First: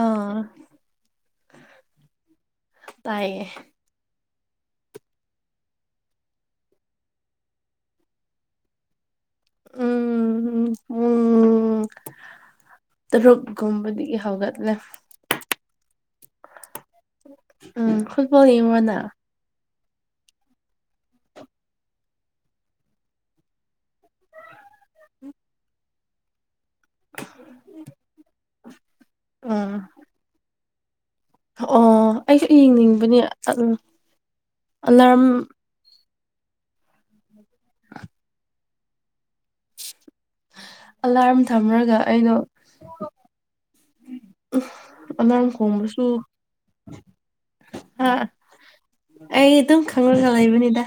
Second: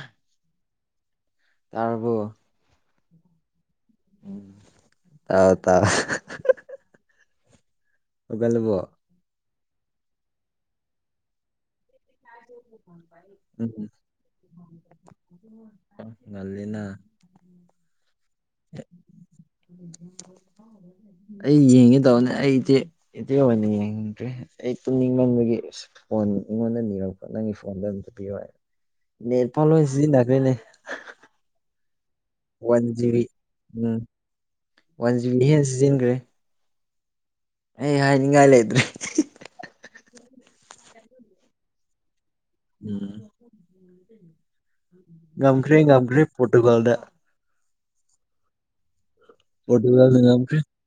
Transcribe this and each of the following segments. ꯑꯥ ꯇꯥꯔꯕꫭ ꯇꯥꯏꯌ‌ꯦ ꯎꯝ ꯇꯥꯎ ꯇ [unintelligible] ꯍꯧꯒꯠꯂꯕꫭ ꯎꯝ ꯎꯝ ꯎꯝ ꯎꯝ ꯇꯔꯣꯒꯝꯝꯕꯗꯒꯤꯗꯒꯤ ꯍꯧꯒꯠꯂ‌ꯦ ꯉꯜꯂꯤꯅ ꯎꯝ ꯐꯨꯠꯕꯣꯜ ꯌꯦꯡꯔꯥ ꯅꯪ [unintelligible] ꯑꯩ ꯌꯦꯡꯉꯦ ꯇꯧꯅꯦ ꯑꯩ ꯏꯆꯦ ꯏꯆꯦ ꯑꯣꯏꯅ ꯌꯦꯡꯗ꯭ꯔꯦ ꯑꯩ ꯄꯨꯛꯅꯤꯡ ꯂꯟꯕꯒꯤ ꯐꯣꯟ ꯑꯩꯉꯣꯟꯗ ꯅꯤꯔꯛꯄ ꯅꯪꯒꯤ ꯐꯣꯟꯗ ꯑꯗꯨꯝ ꯆꯄꯤꯔꯣ ꯅꯦꯠ ꯄꯥꯎ ꯎꯝ ꯂꯣꯏ ꯁꯤꯖꯤꯟꯅꯈ꯭ꯦꯅꯦ ꯑꯣ ꯑꯩꯁꯨ ꯌꯦꯡꯅꯤꯡꯕꯅꯦ ꯖꯤꯕꯤ ꯎꯝ ꯋꯥꯟ ꯑꯂꯥꯔꯝ ꯖꯤꯕꯤ ꯍꯦꯟꯅ ꯁꯤꯖꯤꯟꯈ꯭ꯔꯦ ꯑꯩ ꯍꯥꯏꯅꯤꯡꯉꯥꯏ ꯂꯩꯇ꯭ꯔꯦ ꯑꯂꯥꯔꯝ ꯊꯝꯂꯒ ꯑꯩꯅꯣ ꯎꯝ ꯑꯂꯥꯔꯝ ꯉꯝꯈ꯭ꯔꯦ ꯉꯝꯈ꯭ꯔꯦ ꯄꯣꯔꯇꯨꯒꯥꯜꯗ ꯑꯥ ꯑꯩ ꯑꯗꯨꯝ ꯄꯣꯔꯇꯨꯒꯥꯜꯅ ꯈꯪꯉꯨꯔꯒ ꯉꯝꯈ꯭ꯔꯦ ꯂꯩꯕꯅꯤꯗ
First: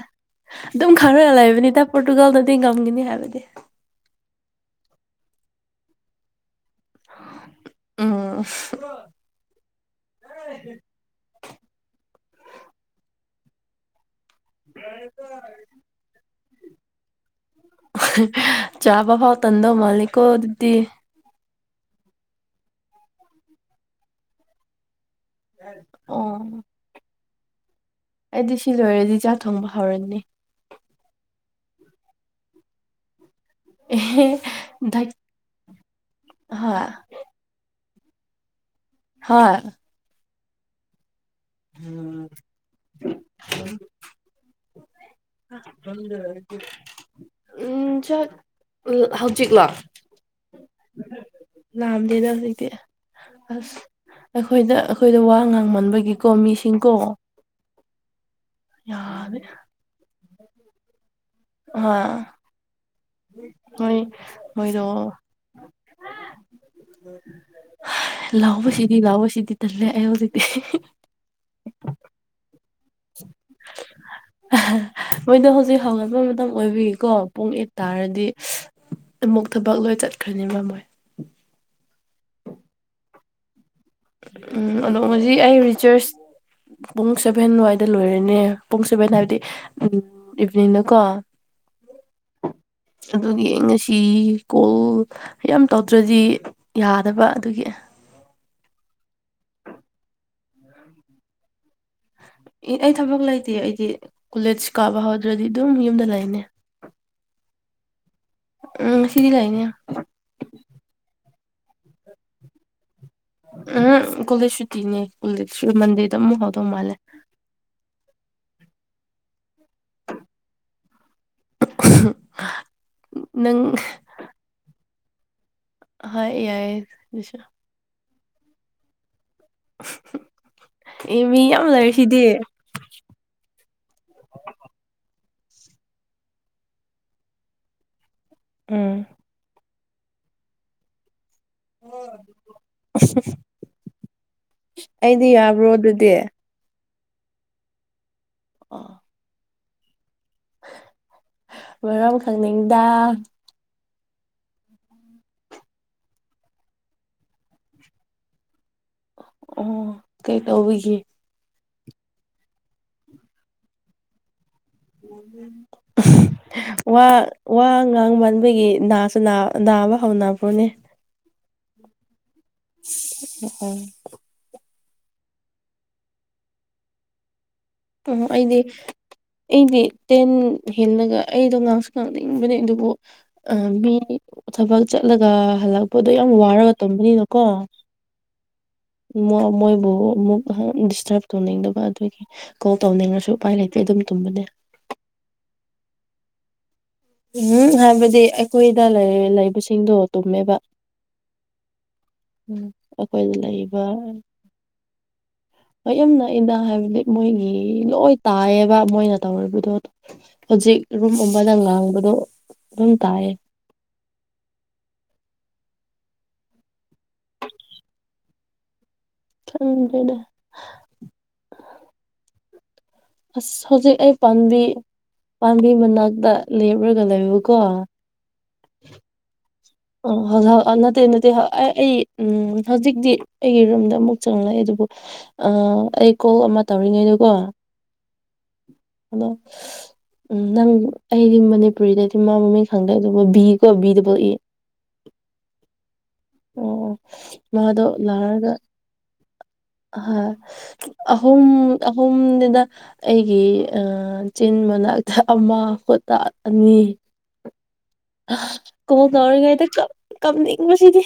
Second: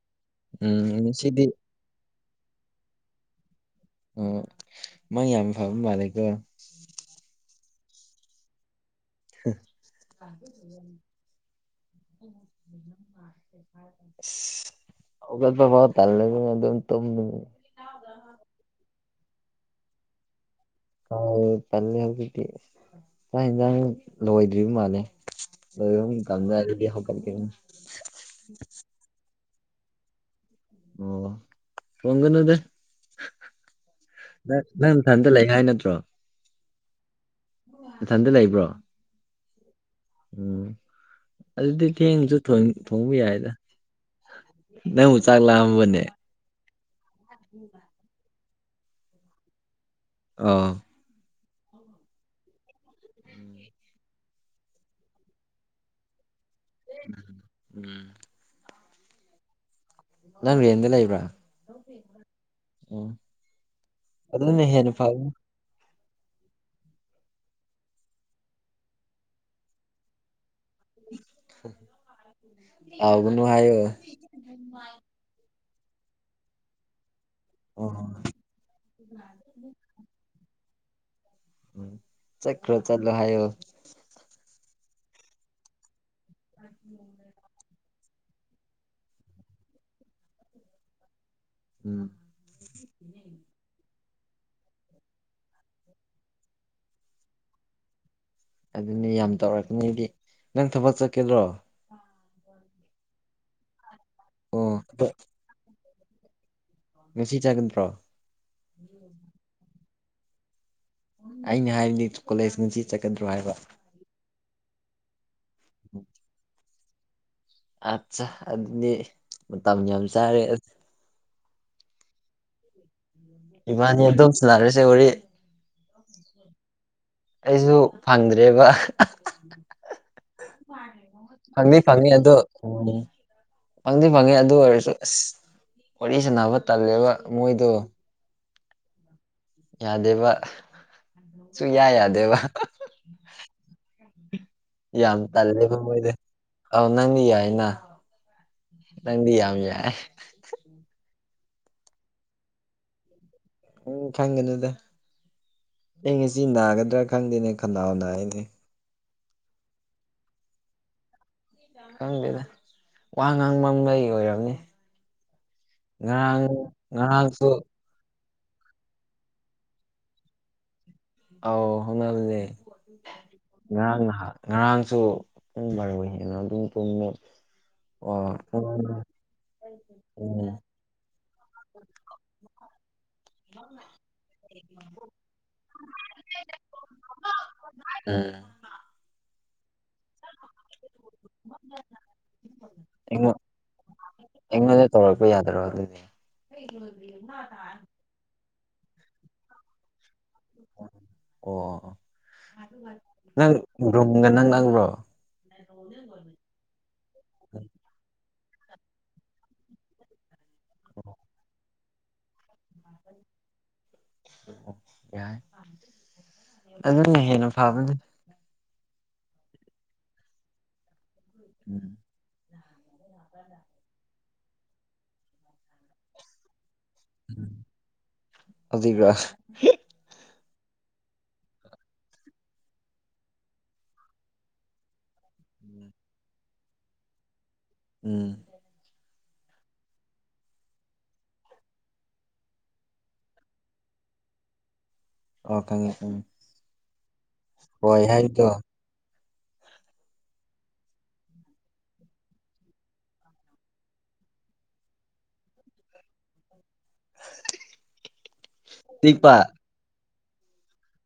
ꯎꯝ ꯑꯗꯨꯝ ꯈꯪꯉꯒ ꯉꯁꯤꯗꯤ ꯂꯩꯕꯅꯤꯗ ꯄꯣꯔꯇꯨꯒꯜꯗꯗꯤ ꯉꯝꯒꯅꯤ ꯍꯥꯏꯕꯗꯤ ꯑꯣ ꯃꯪ ꯌꯥꯝ ꯐꯕ ꯃꯥꯂꯦꯀꯣ ꯎꯝ ꯎꯝ ꯑꯣꯒꯄꯥꯎꯜꯂ ꯑꯗꯨ ꯇ ꯆꯥꯕ ꯐꯥꯎ ꯇꯗꯣ ꯃꯥꯂꯤꯀꯣ ꯑꯗꯨꯗꯤ ꯄꯜꯂꯦ ꯍꯧꯖꯤꯛꯇꯤ ꯆꯥꯛ ꯌꯦꯟꯁꯥꯡ ꯂꯣꯏꯗ꯭ꯔꯤꯕ ꯃꯥꯜꯂꯦ ꯑꯗꯨ ꯑꯣ ꯀꯥꯟꯗꯗꯤ ꯍ ꯀꯜ ꯀꯝ ꯑꯩꯗꯤ ꯁꯤ ꯂꯣꯏꯔꯗꯤ ꯆꯥꯛ ꯊꯣꯡꯕ ꯍꯧꯔꯅꯤ ꯑꯣ ꯐꯒꯅꯗ ꯑꯦꯍꯦ ꯅꯪ ꯅꯪ ꯃꯊꯟꯇ ꯂꯩ ꯍꯥꯏ ꯅꯠꯇ꯭ꯔꯣ ꯍꯥ [unintelligible] [inaudible] ꯏꯊꯟꯗ ꯂꯩꯕ꯭ꯔꯣ ꯍꯥ [unintelligible] [inaudible] ꯎꯝ ꯑꯗꯨꯗꯤ ꯊꯦꯡꯁꯨ ꯊꯣꯡꯕ ꯌꯥꯏꯗ ꯅ ꯎ [unintelligible] [inaudible] ꯍ ꯑꯗꯨ [unintelligible] [inaudible] ꯎ [unintelligible] [inaudible] ꯎ ꯍꯧꯖꯤꯛꯂꯣ ꯑꯧ ꯂꯝ ꯂꯩꯗ ꯍꯧꯖꯤꯛꯇꯤ ꯑꯁ ꯑꯩꯈꯣꯏꯗ ꯑꯩꯈꯣꯏꯗ ꯋꯥ ꯉꯥꯡꯃꯟꯕꯒꯤꯀꯣ ꯃꯤꯁ ꯎꯝ [unintelligible] [inaudible] ꯌꯥꯗꯦ ꯅꯪꯔꯤ ꯌꯦꯟꯂ ꯏꯕ꯭ꯔꯥ ꯑ ꯃꯣꯏ ꯑꯗꯨꯅ ꯃꯣꯏꯗꯣ ꯍꯦꯟꯅ ꯐꯕꯅꯤ ꯂꯥꯎꯕꯁꯤꯗꯤ ꯂꯥꯎꯕꯁꯤꯗꯤ ꯇꯜꯂꯦ ꯑꯩ ꯍꯧꯖꯤꯛꯇꯤ [unintelligible] [inaudible] ꯁꯥꯎꯒꯅꯨ ꯍꯥꯏꯌꯣ ꯃꯣꯏꯗꯣ ꯍꯧꯖꯤꯛ ꯍꯧꯒꯠꯄ ꯃꯇꯝ ꯑꯣꯏꯕꯤꯀꯣ ꯄꯨꯡ ꯑꯦꯠ ꯑꯣ ꯇꯥꯔꯗꯤ ꯑꯃꯨꯛ ꯊꯕꯛ ꯂꯣꯏ ꯆꯠꯈ꯭ꯔꯅꯤ ꯃꯣꯏ ꯆꯀ꯭ꯔꯣ ꯆꯠꯂꯣ ꯍꯥꯏꯣ ꯎꯝ ꯑꯗꯣ ꯉꯖꯤ ꯑꯩ ꯔꯤꯆꯥꯔꯖ ꯄꯨꯡ ꯁꯦꯚꯦꯟ ꯋꯥꯏ ꯗ ꯂꯣꯏꯔꯦꯅꯦ ꯄꯨꯡ ꯁꯨꯕꯅ ꯍꯥꯏꯕꯗꯤ ꯎꯝ ꯏꯚꯤꯅꯤꯡꯅ ꯀꯣ ꯎꯝ ꯇꯤ ꯀꯣꯜ ꯌꯥꯝ ꯇꯧꯗ꯭ꯔꯗꯤ ꯌꯥꯗꯕ ꯑꯗꯨꯒꯤ ꯑꯗꯨꯅꯤ ꯌꯥꯝ ꯇꯧꯔꯛꯀꯅꯤꯗꯤ ꯅꯪ ꯊꯕꯛ ꯆꯠꯀꯦꯗ꯭ꯔꯣ ꯑꯩ ꯊꯕꯛ ꯂꯩꯇꯦ ꯑꯩꯗꯤ ꯀꯣꯂꯦꯖ ꯑꯣ ꯀꯥꯕ ꯑꯗꯣ ꯍꯧꯗ꯭ꯔꯗꯤ ꯑꯗꯨꯝ ꯌꯨꯝꯗ ꯂꯩꯅꯦ ꯉꯁꯤ ꯆꯥꯒꯗ꯭ꯔꯣ ꯎꯝ ꯉꯁꯤꯗꯤ ꯂꯥꯏꯅꯤ ꯑꯩꯅ ꯍꯥꯏꯔꯤꯗꯤ ꯀꯣꯂꯦꯖ ꯉꯁꯤ ꯆꯠꯀꯗ꯭ꯔꯣ ꯍꯥꯏꯕ ꯀꯣꯂꯦ ꯁꯨꯇꯤꯅꯦ ꯀ ꯃꯟꯦꯗ ꯑꯃꯝ ꯍꯧꯥꯎꯗꯧ ꯃꯥꯜꯂꯦ ꯑꯠꯆꯥ ꯑꯗꯨꯗꯤ ꯃꯇꯝ ꯌꯥꯝ ꯆꯥꯔꯦ [unintelligible] [inaudible] ꯏꯃ ꯑꯦꯨꯝ ꯆ ꯂꯥꯔꯁꯦ ꯋꯥꯔꯤ ꯍ ꯌꯥꯏ ꯑꯗꯨꯁꯨ ꯑꯩꯁꯨ ꯐꯪꯗ꯭ꯔꯦꯕ ꯑꯦ ꯃꯤ ꯌꯥꯝ ꯐꯪꯅꯤ ꯐꯪꯅꯤ ꯂꯩꯔꯤꯁꯤꯗꯤ ꯑꯗꯨ ꯐꯪꯗꯤ ꯐꯪꯉꯤ ꯑꯗꯨ ꯑꯣꯏꯔꯁꯨ ꯑꯁ ꯋꯥꯔꯤ ꯁꯅꯕ ꯇꯜꯂꯦꯕ ꯃꯣꯏꯗꯣ ꯎꯝ ꯌꯥꯗꯦꯕ ꯁꯨ ꯌꯥ ꯌꯥꯗꯦꯕ ꯌꯥꯝ ꯑꯩꯗꯤ ꯇꯜꯂꯦ ꯌꯥꯕ꯭ꯔꯣ ꯃꯃꯣꯏꯗ ꯑꯗꯨꯗꯤ ꯑꯥꯎ ꯅꯪꯗꯤ ꯌꯥꯏꯅ ꯑꯣ ꯅꯪꯗꯤ ꯌꯥꯝ ꯌꯥꯏ ꯃꯔꯝ ꯈꯛꯅꯤꯡꯗ ꯎꯝ ꯈꯪꯒꯅꯤꯗ ꯑꯩ ꯉꯁꯤ ꯅꯥꯒꯗ꯭ꯔꯥ ꯈꯪꯗꯦꯅꯦ ꯈꯅꯥꯎ ꯅꯥꯏꯅꯦ ꯑꯣ ꯀꯩ ꯇꯧꯕꯤꯒꯦ ꯈꯪꯗꯦꯗ ꯋꯥ ꯉꯥꯡꯕ ꯑꯃ ꯂꯩ ꯑꯣꯏꯔꯝꯅꯤ ꯉꯔꯥꯡ ꯋꯥ ꯉꯔꯥꯡꯁꯨ ꯋꯥ ꯃ ꯑꯩꯈꯣꯏꯒꯤ ꯅꯥꯁꯨ ꯅꯥꯕ ꯍꯧꯅꯕ꯭ꯔꯣꯅꯦ ꯑꯥꯎ ꯍꯣꯅꯜꯅꯦ ꯉꯔꯥꯡꯍ ꯉꯔꯥꯡ ꯡꯔ ꯑꯣꯏ ꯍꯅ ꯑꯗꯨ ꯑꯣ ꯑꯩꯗꯤ ꯑꯩꯗꯤ ꯇꯦꯟ ꯎꯝ ꯍꯦꯜꯂꯒ ꯑꯩꯗꯣ ꯉꯥꯡꯁꯨ ꯉꯥꯡꯅꯤꯡꯕꯅꯦ ꯑꯗꯨꯕꯨ ꯃꯤ ꯊꯕꯛ ꯆꯠꯂꯒ ꯍꯜꯂꯛꯄꯗꯣ ꯌꯥꯝ ꯋꯥꯔꯒ ꯇꯝꯕꯅꯤꯅꯀꯣ ꯎꯝ ꯃꯣꯏꯕꯨ ꯑꯃꯨꯛ ꯗꯤꯁꯇꯔꯕ ꯇꯧꯅꯤꯡꯗꯕ ꯑꯗꯨꯒꯤ ꯀꯣꯜ ꯇꯧꯅꯤꯡꯉꯁꯨ ꯑꯩꯉꯣꯟ ꯎꯄꯥꯏ ꯂꯩꯇꯦ ꯑꯗꯨꯝ ꯇꯨꯝꯕꯅꯦ ꯑꯩꯉꯣꯟꯗ ꯇꯧꯔꯛꯄ ꯌꯥꯗ꯭ꯔꯣ ꯑꯗꯨꯗꯤ ꯎꯝ ꯍꯥꯏꯕꯗꯤ ꯑꯩꯈꯣꯏꯗ ꯂꯩꯕꯁꯤꯡꯗꯣ ꯇꯨꯝꯃꯦꯕ ꯑꯣ ꯑꯣ ꯎ ꯑꯩꯈꯣꯏꯗ ꯅꯪ ꯂꯩꯕ ꯔꯨꯝꯒ ꯅꯛꯅꯕ꯭ꯔꯣ ꯃꯨꯝ ꯅꯥꯏꯟꯗ ꯍꯥꯏꯕꯗꯤ ꯃꯣꯏꯒꯤ ꯂꯣꯏ ꯇꯥꯏꯌꯦꯕ ꯃꯣꯏꯅ ꯇꯧꯔꯤꯕꯗꯣ ꯍꯧꯖꯤꯛ ꯔꯨꯝ ꯑꯃꯕꯗ ꯉꯥꯡꯕ ꯁꯝ ꯇꯌꯦ ꯌꯥ ꯑꯗꯨꯅ ꯍꯦꯟꯅ ꯐꯕꯅꯤ ꯎ ꯀꯗ ꯎꯝ ꯑꯁ ꯍꯧꯖꯤꯛ ꯑꯩ ꯄꯥꯝꯕꯤ ꯄꯥꯝꯕꯤ ꯃꯅꯥꯛꯇ ꯂꯩ ꯄꯨꯔꯒꯂꯕꯨ ꯀꯣ ꯑꯗꯨꯖꯤꯒ꯭ꯔꯥ ꯑꯣ ꯍꯧꯖꯤ ꯅꯠꯇꯦ ꯅꯠꯇꯦ ꯑꯩ ꯑꯩ ꯎꯝ ꯍꯧꯖꯤꯛꯇꯤ ꯑꯩꯒꯤ ꯔꯨꯝꯗ ꯑꯃꯨꯛ ꯆꯪꯂꯛꯑꯦ ꯑꯗꯨ ꯑꯩ ꯀꯣꯜ ꯑꯃ ꯇꯧꯔꯤꯉꯩꯗꯨꯀꯣ ꯎꯝ ꯍꯅꯣ ꯎꯝ ꯅꯪ ꯑꯩꯗꯤ ꯃꯅꯤꯄꯨꯔꯤꯗꯗꯤ ꯃꯥ ꯃꯃꯤꯡ ꯈꯪꯗꯦ ꯑꯗꯨꯕꯨ ꯕꯤ ꯀꯣ ꯕꯤꯗꯨꯕꯨꯥꯎ ꯏ ꯑꯣ ꯈꯉ ꯎꯝ ꯑꯣ ꯃꯥꯗꯣ ꯂꯥꯛꯔꯒ ꯎ ꯑ ꯑꯍꯨꯝ ꯑꯍꯨꯝꯗꯨꯗ ꯑꯩꯒꯤ ꯆꯤꯟ ꯃꯅꯥ ꯑꯃ ꯀꯣꯇꯥ ꯑꯅꯤ ꯀꯣꯟ ꯆꯤꯛꯄ ꯇꯧꯔꯤꯉꯩꯗ ꯀꯞꯅꯤꯡꯕꯁꯤꯗꯤ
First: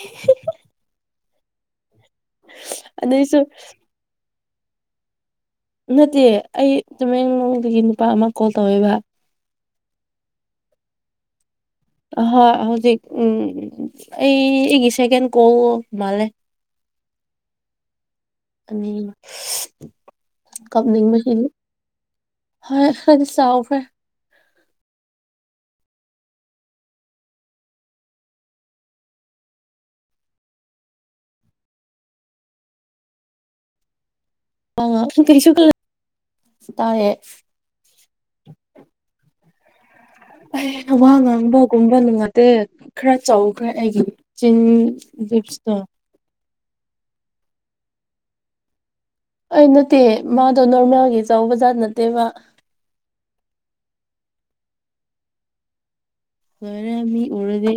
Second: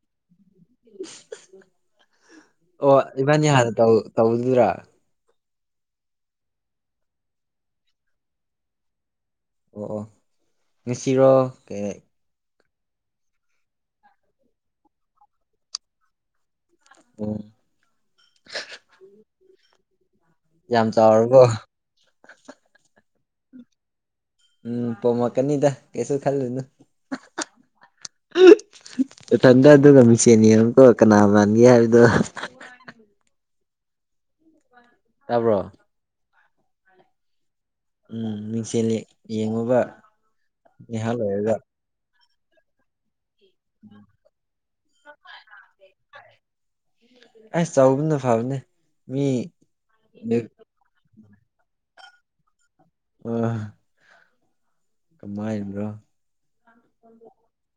ꯑꯣ ꯑꯗꯩꯁꯨ ꯏꯕꯥꯅꯤ ꯍꯥꯟꯅ ꯇꯧꯗꯨꯗ꯭ꯔꯥ ꯅꯠꯇꯦ ꯑꯩ ꯇꯨꯃꯦꯡꯂꯣꯡꯗꯒꯤ ꯅꯨꯄꯥ ꯑꯃ ꯀꯣꯜ ꯇꯧꯋꯦꯕ ꯑꯣ ꯅꯨꯡꯁꯤꯔꯣ ꯍ ꯎꯝ ꯑꯩꯒꯤꯁꯦꯀꯦꯟ ꯀꯣ ꯃꯂꯦ ꯑꯣ ꯀꯝ ꯅꯤꯡꯕꯁꯤ ꯆꯥꯎꯔꯕꯣ ꯍ ꯈꯗꯤ ꯁꯥꯥꯎꯐ ꯍꯥꯏ ꯎꯝ ꯄ ꯃꯀꯅꯤꯗ ꯀꯦꯁꯁꯨ ꯈꯜꯅꯣ ꯏꯊꯟꯗ ꯑꯗꯨꯒ ꯃꯤꯆꯦꯅꯤ ꯑꯃꯨꯀꯣ ꯀꯅꯥ ꯃꯥꯟꯒꯦ ꯍꯥꯏꯕꯗꯣ ꯑ ꯀ꯭ꯔꯤ ꯇꯥꯕ꯭ꯔꯣ ꯇꯥ ꯎꯝ ꯃꯤꯡꯁꯤꯜꯂꯤ ꯌꯦꯡꯉꯨꯕ ꯑꯩ ꯋꯥ ꯉꯥꯏꯍꯥꯛ ꯂꯩꯔꯒ ꯉꯥꯡꯕꯒꯨꯝꯕ ꯅꯨꯡꯉꯗꯦ ꯈꯔ ꯆꯧꯈ ꯑꯦ ꯆꯞꯁꯇ ꯑꯁ ꯆꯥꯎꯕꯅ ꯐꯕꯅꯦ ꯃꯤ ꯑꯩ ꯅꯠꯇꯦ ꯃꯥꯗꯣ ꯅꯣꯔꯃꯦꯜꯒꯤ ꯑ ꯕꯖꯥꯔꯠ ꯅꯠꯇꯦꯕ [unintelligible] ꯀꯃꯟ ꯂꫭꯏꯔꯦ ꯃꯤ ꯎꯔꯗꯤ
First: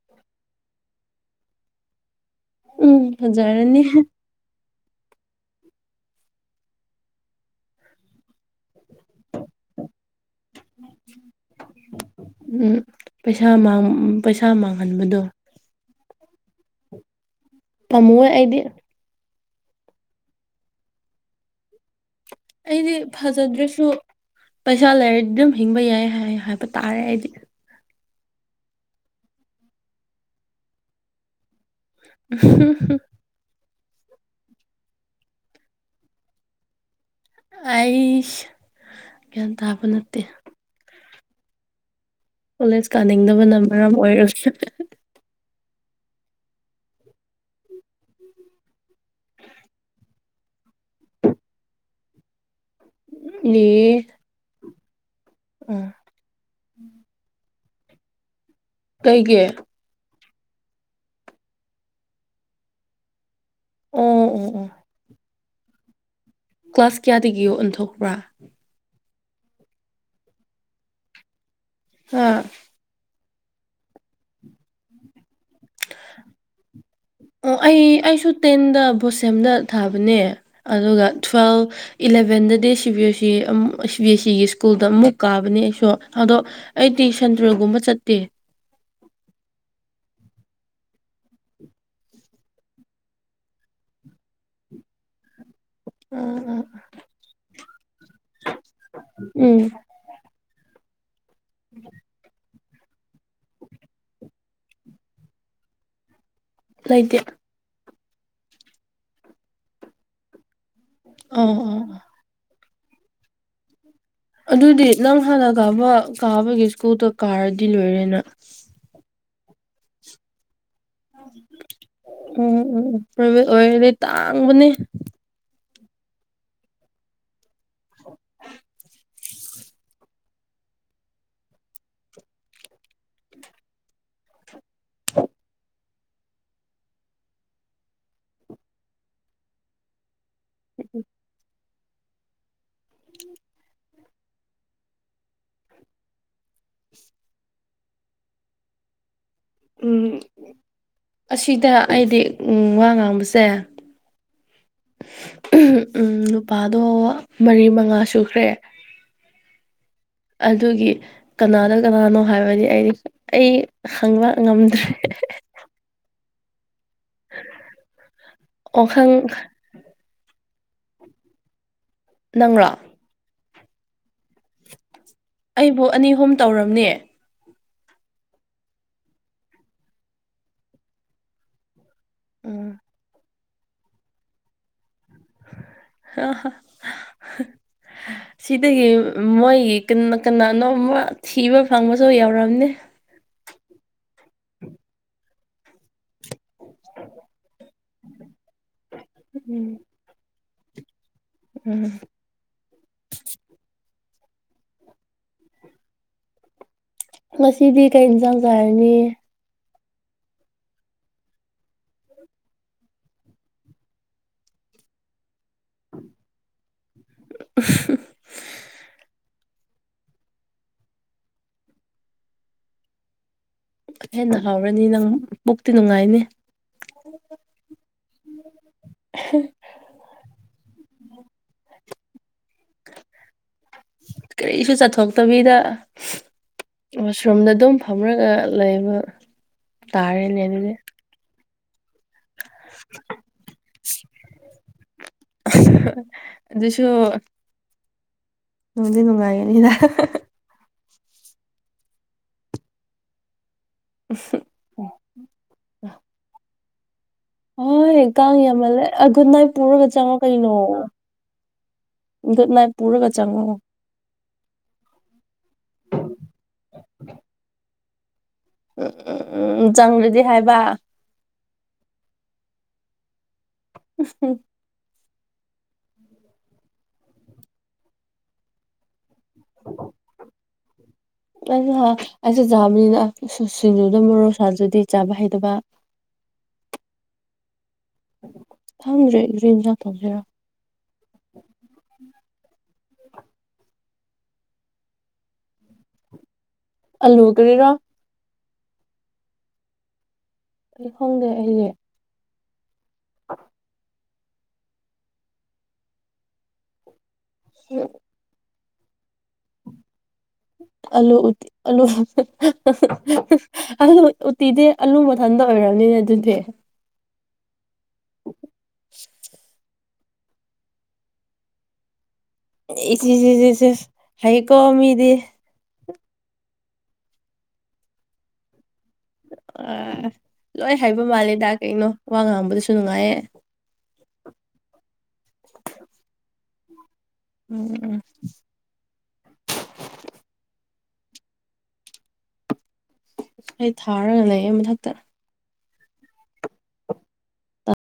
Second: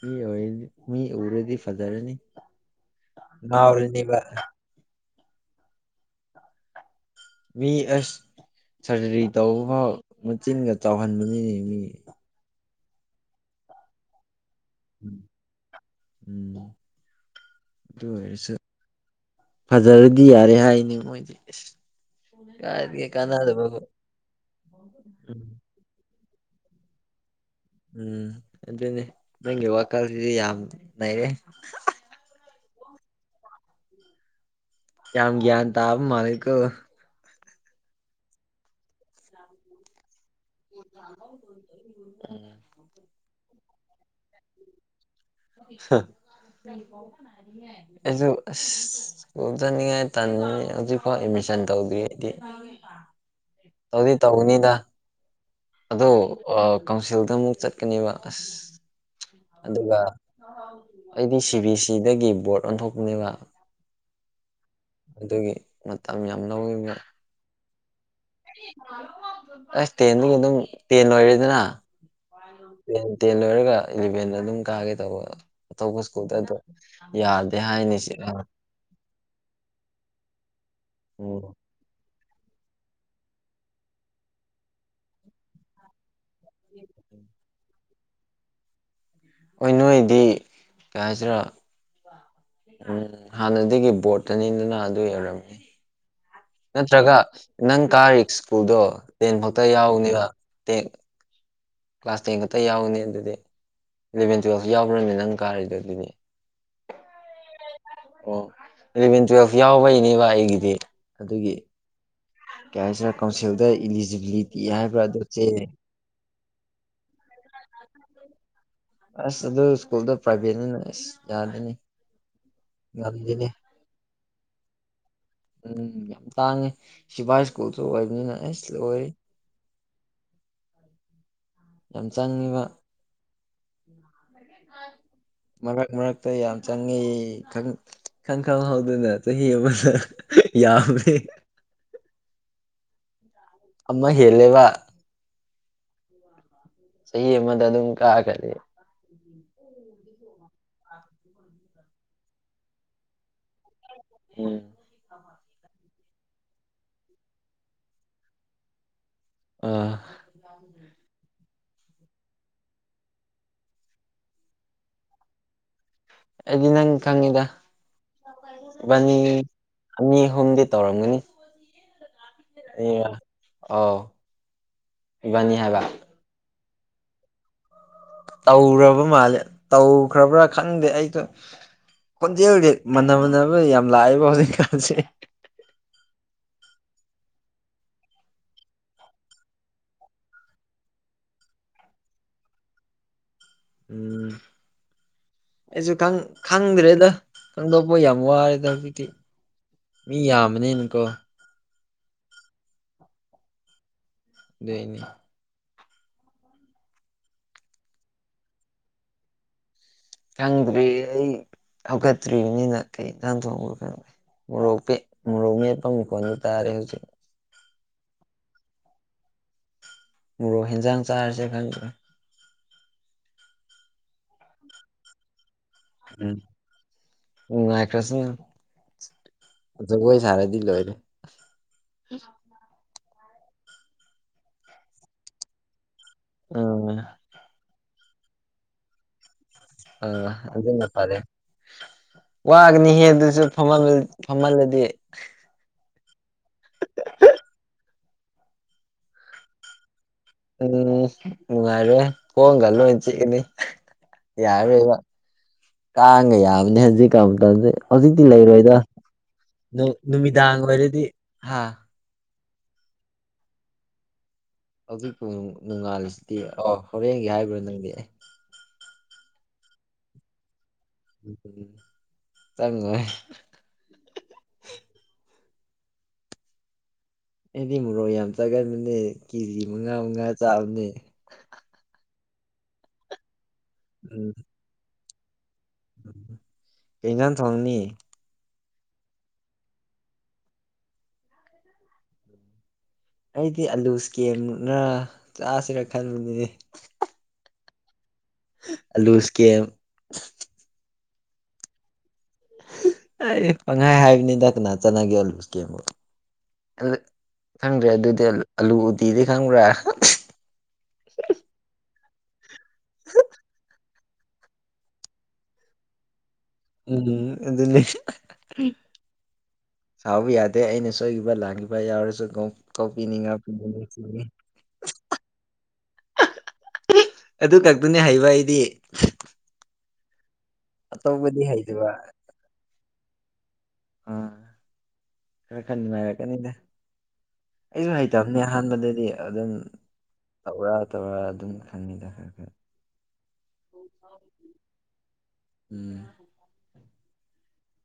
ꯃꯤ ꯑꯣꯏꯔꯗꯤ ꯃꯤ ꯎꯔꯗꯤ ꯐꯖꯔꯅꯤ ꯎꯝ ꯐꯖꯔꯅꯤ ꯉꯥꯎꯔꯅꯤꯕ ꯃꯤ ꯑꯁ ꯁꯔꯖꯔꯤ ꯇꯧꯕ ꯐꯥꯎ ꯃꯆꯤꯟꯒ ꯆꯥꯎꯍꯟꯕꯅꯤꯅꯦ ꯃꯤ ꯎꯝ ꯄꯩꯁꯥ ꯃꯥꯡ ꯎꯝ ꯄꯩꯁꯥ ꯃꯥꯡꯍꯟꯕꯗꯣ ꯎꯝ ꯑꯗꯨ ꯄꯥꯝꯃꯨꯑꯦ ꯑꯣꯏꯔꯁꯨ ꯑꯩꯗꯤ ꯐꯖꯔꯗꯤ ꯌꯥꯔꯦ ꯍꯥꯏꯅꯤ ꯃꯣꯏꯗꯤ ꯏꯁ ꯑꯩꯗꯤ ꯐꯖꯗ꯭ꯔꯁꯨ ꯄꯩꯁꯥ ꯂꯩꯔꯗꯤ ꯑꯗꯨꯝ ꯎꯝ ꯍꯤꯡꯕ ꯌꯥꯏ ꯍꯥꯏꯌꯦ ꯍꯥꯏꯕ ꯇꯥꯔꯦ ꯑꯩꯗꯤ ꯎꯝ ꯑꯗꯨꯅꯤ ꯅꯪꯒꯤ ꯋꯥꯈꯜꯁꯤꯗꯤ ꯌꯥꯝ ꯅꯩꯔꯦ [inaudible] ꯌꯥꯝ ꯒ꯭ꯌꯥꯟ ꯇꯥꯕ ꯃꯥꯜꯂꯤꯀꫭ ꯑꯩꯏꯁ ꯒ꯭ꯌꯥꯟ ꯇꯥꯕ ꯅꯠꯇꯦ [inaudible] ꯀꯣꯂꯦꯖ ꯀꯥꯅꯤꯡꯗꯕꯅ ꯃꯔꯝ ꯑꯣꯏꯔꯒ ꯍ ꯑꯩꯁꯨ ꯑꯁ ꯁ꯭ꯀꯨꯜ ꯆꯠꯅꯤꯉꯥꯏ ꯇꯟꯕꯅꯤ ꯍꯧꯖꯤꯛ ꯐꯥꯎ ꯑꯦ ꯃꯤꯁꯟ ꯇꯧꯗ꯭ꯔꯤ ꯑꯩꯗꯤ ꯅꯦ ꯇꯧꯗꯤ ꯇꯧꯒꯅꯤꯗ ꯑꯣ ꯑꯗꯣ ꯑꯥ ꯀꯥꯎꯟꯁꯤꯜꯗ ꯑꯃꯨꯛ ꯆꯠꯀꯅꯦꯕ ꯑꯁ ꯀꯩꯒꯤ ꯑꯗꯨꯒ ꯑꯩꯗꯤ ꯁꯤ ꯕꯤ ꯑꯦꯁ ꯁꯤꯗꯒꯤ ꯕꯣꯔꯠ ꯑꯣꯟꯊꯣꯛꯄꯅꯦꯕ ꯑꫭ ꯑꫭ ꯑꫭ ꯑꯗꯨꯒꯤ ꯃꯇꯝ ꯌꯥꯝ ꯂꯧꯋꯦꯕ ꯀ꯭ꯂꯥꯁ ꯀꯌꯥꯗꯒꯤꯌꯣ ꯑꫭꯟꯊꫭ ꯑꯁ ꯇꯦꯟꯗꯒꯤ ꯑꯗꯨꯝ ꯇꯦꯟ ꯂꯣꯏꯔꯗꯅ ꯍꯥ ꯇꯦꯟ ꯂꯣꯏꯔꯒ ꯏꯂꯚꯦꯟꯗ ꯑꯗꯨꯝ ꯀꯥꯒꯦ ꯇꯧꯕ ꯑꯇꯣꯞꯄ ꯁ꯭ꯀꯨꯜꯗ ꯑꯗꯣ ꯑꯣ ꯌꯥꯗꯦ ꯑꯩ ꯍꯥꯏꯅꯤꯁꯦ ꯑꯩꯁꯨ ꯇꯦꯟꯗ ꯕꯣꯁꯦꯝꯗ ꯊꯥꯕꯅꯦ ꯑꯗꯨꯒ ꯎꯝ ꯊꯨꯋꯦꯜ ꯏꯂꯕꯦꯟꯗꯗꯤ C B S um C B S ꯁꯤꯒꯤ ꯁ꯭ꯀꯨꯜꯗ ꯑꯃꯨꯛ ꯀꯥꯕꯅꯦ ꯑꯩꯁꯨ ꯑꯗꯣ ꯑꯩꯗꯤ ꯁꯟꯗ꯭ꯔꯒꯨꯝꯕ ꯆꯠꯇꯦ ꯍꯣꯏ ꯅꯣꯏꯗꯤ ꯀꯩ ꯍꯥꯏꯁꯤꯔꯥ ꯎꯝ ꯍꯥꯟꯅꯗꯒꯤ ꯕꯣꯔꯠꯇꯅꯤꯗꯅ ꯑꯗꯨꯏ ꯑꫭꯏꯔꯝꯅꯤ ꯅꯠꯇ꯭ꯔꯒ ꯅꯪ ꯀꯥꯔꯤꯛ ꯁ꯭ꯀꯨꯜꯗꯣ ꯇꯦꯟ ꯎꯝ ꯐꯥꯎꯇ ꯌꯥꯎꯅꯦꯕ ꯀ꯭ꯂꯥꯁ ꯇꯦꯟ ꯈꯛꯇ ꯌꯥꯎꯕꯅꯤ ꯑꯗꯨꯗꯤ ꯏꯂꯚꯦꯟ ꯇꯨꯌꯦꯜꯐ ꯌꯥꯎꯕ꯭ꯔꯅꯤ ꯅꯪ ꯀꯥꯔꯤꯗꯣ ꯑꯗꯨꯗꯤ ꯂꯩꯇꯦ ꯑꯣ ꯏꯂꯚꯦꯟ ꯇꯨꯋꯦꯜꯐ ꯌꯥꯎꯕꯩꯅꯦꯕ ꯑꯩꯒꯤꯗꯤ ꯑꫭ ꯑꯗꯨꯒꯤ ꯑꫭ ꯑꫭ ꯀꯩ ꯍꯥꯏꯁꯤꯔ ꯀꯥꯎꯟꯁꯤꯜꯗ ꯏꯂꯤꯖꯤꯕꯤꯂꯤꯇꯤ ꯑꯗꯨꯗꯤ ꯍꯥꯏꯕ꯭ꯔꯥ ꯅꯪ ꯑꯗꯨ ꯆꯦ ꯍꯥꯟꯅ ꯀꯥꯕ ꯀꯥꯕꯒꯤ ꯁ꯭ꯀꯨꯜꯗꯣ ꯀꯥꯔꯗꯤ ꯂꯣꯏꯔꯦꯅ ꯑꯁ ꯑꯗꯨ ꯁ꯭ꯀꯨꯜꯗꫭ ꯄ꯭ꯔꯥꯏꯚꯦꯠꯅꯤꯅ ꯑꯁ ꯌꯥꯗꯦꯅꯦ ꯎꯝ ꯎꯝ ꯎꯝ ꯄ꯭ꯔꯥꯏꯚꯦꯠ ꯉꯝꯗꯦꯅꯦ ꯑꯣꯏꯔꯗꯤ ꯇꯥꯡꯕꯅꯦ ꯎꯝ ꯌꯥꯝ ꯇꯥꯡꯉꯤ ꯁꯤꯚꯥꯏ ꯁ꯭ꯀꯨꯜꯁꯨ ꯑꯣꯏꯕꯅꯤꯅ ꯏꯁ ꯂꯣꯏ ꯌꯥꯝ ꯆꯪꯉꯤꯕ ꯃꯔꯛ ꯃꯔꯛꯇ ꯌꯥꯝ ꯆꯪꯉꯤ ꯈꯪ ꯏꯈꯪ ꯈꯪꯍꯧꯗꯅ ꯆꯍꯤ ꯑꯃꯗ ꯌꯥꯝꯃꯦ ꯑꯃ ꯍꯦꯜꯂꯦꯕ ꯆꯍꯤ ꯑꯃꯗ ꯑꯗꯨꯝ ꯀꯥꯒ꯭ꯔꯗꯤ ꯎꯝ ꯑꯁꯤꯗ ꯑꯩꯗꯤ ꯎꯝ ꯋꯥ ꯉꯥꯡꯕꯁꯦ ꯎꯝ ꯎꯝ ꯅꯨꯄꯥꯗꯣ ꯃꯔꯤ ꯃꯉꯥ ꯁꯨꯈ꯭ꯔꯦ ꯑ ꯑꯗꯨꯒꯤ ꯀꯅꯥꯗ ꯀꯅꯥꯅꯣ ꯍꯥꯏꯕꯗꯤ ꯑꯩꯗꯤ ꯑꯩ ꯍꯪꯕ ꯉꯝꯗ꯭ꯔꯦ ꯗꯤꯅꯪ ꯋꯥꯈꯪ ꯈꯉꯗꯕꯅꯤꯅꯤ ꯍꯣꯝꯗ ꯇꯧꯔꯝꯒꯅꯤ ꯅꯪꯔꯣ ꯑꯣ ꯑꯥꯎ ꯑꯩꯕꯨ ꯑꯅꯤ ꯑꯍꯨꯝ ꯇꯧꯔꯝꯅꯦ ꯇꯧꯔꯕ ꯃꯥꯜꯂꯦ ꯇꯧꯈ꯭ꯔꯕ꯭ꯔꯥ ꯈꯟꯗꯦ ꯑꯩꯁꯨ ꯈꯣꯟꯖꯦꯜꯖꯤ ꯎꯝ ꯃꯥꯟꯅ ꯃꯅꯕ ꯌꯥꯝ ꯂꯥꯛꯑꯦꯕ ꯍꯧꯖꯤꯛꯀꯥꯟꯁꯦ ꯑ ꯁꯤꯗꯒꯤ ꯃꯣꯏꯒꯤ ꯀꯅꯥꯅꯣ ꯊꯤꯕ ꯐꯪꯕꯁꯨ ꯌꯎꯔꯝꯅꯦ ꯎꯝ ꯑꯩꯁꯨ ꯈꯪꯗ꯭ꯔꯦꯗ ꯈꯪꯗꯣꯛꯄ ꯌꯥꯝ ꯋꯥꯔꯦꯗ ꯍꯧꯖꯤꯛꯇꯤ ꯎꯝ ꯃꯤ ꯌꯥꯝ ꯃꯅꯤꯤꯟꯀꯣ ꯎꯝ ꯗꯅꯤ ꯉꯗꯤ ꯀꯩ ꯌꯦꯟꯁꯥꯡ ꯆꯥꯔꯅꯤ ꯈꯪꯗ꯭ꯔꯤ ꯑꯩ ꯍꯧꯒꯠꯇ꯭ꯔꯤꯕꯅꯤꯅ ꯀꯩ ꯅꯍꯥꯟ ꯊꯣꯡꯕ ꯈꯪꯗ꯭ꯔꯦ ꯃꯣꯔꯣꯛ ꯃꯣꯔꯣꯛ ꯃꯄ ꯃꯤꯈꯣꯟꯗ ꯇꯥꯔꯦ ꯍꯧꯖꯤꯛ [unintelligible] ꯃꯣꯔꯣꯛ ꯍꯦꯟꯖꯥꯡ ꯆꯥꯔꯁꯦ ꯈꯪꯗꯦ ꯍꯦꯟꯅ ꯍꯥꯎ꯭ꯔꯅꯤ ꯅꯪ ꯅꯨꯡꯉꯥꯏꯅꯦ ꯎꯝꯔꯁꯨꯅꯣꯏ ꯁꯔꯦꯂ [unintelligible] ꯀꯔꯤꯁꯨ ꯆꯠꯊꯣꯛꯇꯕꯤꯗ ꯎꯝ ꯋꯥꯁꯔꯨꯝꯗ ꯑꯗꯨꯝ ꯐꯝꯔꯒ ꯂꯩꯕ ꯑꯥ ꯇꯥꯔꯦꯅꯦ ꯑꯗꯨꯗꯤ ꯑꯗꯨꯅ ꯐꯔꯦ ꯋꯥꯒꯅꯤꯍꯦ ꯑꯗꯨꯁꯨ ꯐꯝꯍꯜꯂꯗꯤ ꯑꯗꯨꯁꯨꯣ ꯎꯣꯡꯗꯤ ꯉꯅꯨꯡꯉꯥꯏꯅꯤꯗ ꯎꯝ ꯅꯨꯡꯉꯥꯏꯔꯦ ꯀꯣꯡꯒꯜꯣ ꯏꯆꯤ ꯀꯅꯤ ꯌꯥꯔ ꯀꯥꯡꯒ ꯌꯥꯕꯅꯤ ꯍꯧꯖꯤꯛ ꯀꯇꯁꯦ ꯍꯣꯏ ꯍꯧꯖꯤꯛꯇꯤ ꯀꯥꯡ ꯂꯩꯔꯣꯏꯗ ꯌꯥꯝꯃꯜꯂꯦ ꯒꯨꯗ ꯅꯥꯏꯠ ꯄꯨꯔꯒ ꯆꯪꯉꯣ ꯅꯨꯃꯤꯗꯥꯡ ꯑꯣꯏꯔꯗꯤ ꯍꯥꯥ ꯈꯠ ꯃꯥꯏ ꯄꯨꯔꯒ ꯆꯪꯉꯣ ꯍꯧꯖꯤꯛꯐꯥꯎ ꯅꯣꯡꯉꯥꯜꯂꯤꯁꯤꯗꯤ ꯑ ꯍꯣꯔꯦꯟꯒꯤ ꯍꯥꯏꯕ꯭ꯔꯥ ꯅꯪꯗꯤ ꯎꯝ ꯎꯝ ꯎꯝ ꯆꯪꯗꯗꯤ ꯍꯥꯏꯕ ꯆꯉꯣ ꯑ ꯑꯦꯗꯤ ꯃꯣꯔꯣꯛ ꯌꯥꯝ ꯆꯥꯒꯟꯕꯅꯦ ꯀꯦꯖꯤ ꯃꯉꯥ ꯃꯉꯥ ꯆꯥꯕꯅꯦ ꯑꯩꯁꯨꯦ ꯆꯥꯕꯅꯤꯅ ꯁꯤꯡꯖꯨꯗ ꯃꯔꯣꯔꯣꯛ ꯁꯥꯥꯖꯗꯤ ꯆꯥꯕ ꯍꯩꯇꯕ ꯀꯩꯅꯖꯅ ꯊꯣꯡꯅꯤ ꯈꯪꯗ꯭ꯔꯦ ꯭ꯔꯔꯤꯟꯖꯥꯡ ꯇꯧꯁꯤꯔꯣ ꯑꯩꯗꯤ ꯑꯂꯨ ꯏꯁꯀꯦꯝꯃꯨꯛꯅ ꯆꯥꯁꯤꯔ ꯈꯟꯕꯅꯤꯅꯦ ꯑꯜꯂꯨ ꯀꯔꯤꯔꯣ ꯑꯂꯨꯁꯀꯤꯦ ꯑꯩ ꯈꯣꯡꯗꯦ ꯑꯩꯒꯤ ꯑꯩ ꯄꯪꯍꯥꯏ ꯍꯥꯏꯕꯅꯤ ꯅ ꯀꯅꯥ ꯆꯠꯅꯒꯦꯂꯨꯁ ꯀꯦꯝꯕꯨ ꯈꯪꯗ꯭ꯔꯦ ꯑꯗꯨꯗꯤ ꯑꯂꯨ ꯎꯇꯤꯗꯤ ꯈꯪꯕ꯭ꯔꯥ ꯑꯂꯨ ꯑꯂꯨ ꯎꯇꯤꯗꯤ ꯑꯂꯨ ꯃꯊꯟꯇ ꯑꯣꯏꯔꯕꯅꯤꯅ ꯑꯗꯨꯗꯤ ꯎꯝ ꯑꯗꯨ ꯁꯥꯎꯕ ꯌꯥꯗꯦ ꯑꯩꯅ ꯁꯣꯏꯈꯤꯕ ꯂꯥꯡꯈꯤꯕ ꯌꯥꯎꯔꯁꯨ ꯀꯣꯛ ꯀꯣꯛꯄꯤꯅꯤ ꯏꯆꯁꯤꯁꯤꯆꯦ ꯉꯥꯛꯄꯤꯅꯤ ꯍꯩꯀꯣꯃꯤꯗꯤ ꯑꯗꯨ ꯈꯛꯇꯅꯦ ꯍꯩꯕ ꯑꯩꯗꯤ ꯑ ꯂꯣꯏ ꯍꯥꯏꯕ ꯑꯇꯣꯞꯄꯗꯤ ꯃꯥꯜꯂꯦꯗꯥꯛ ꯀꯩꯅꯣ ꯍꯩꯇꯕ ꯋꯥ ꯉꯥꯡꯕꯗꯁꯨ ꯅꯨꯡꯉꯥꯏꯌꯦ ꯑ ꯈꯔ ꯈꯟꯉꯥꯏꯔꯛ ꯀꯅꯤꯗ ꯎꯝ ꯑꯩꯁꯨ ꯎꯝ ꯍꯩꯇꯕꯅꯦ ꯑꯍꯥꯟꯕꯗꯗꯤ ꯑꯗꯨꯝ ꯇꯧꯔ ꯈ ꯇꯧ ꯑꯗꯨꯝ ꯈꯪꯃꯤꯗꯔ ꯈ ꯑꯩ ꯊꯥꯔꯒ ꯂꯩꯌꯦ ꯃꯊꯛꯇ ꯎꯝ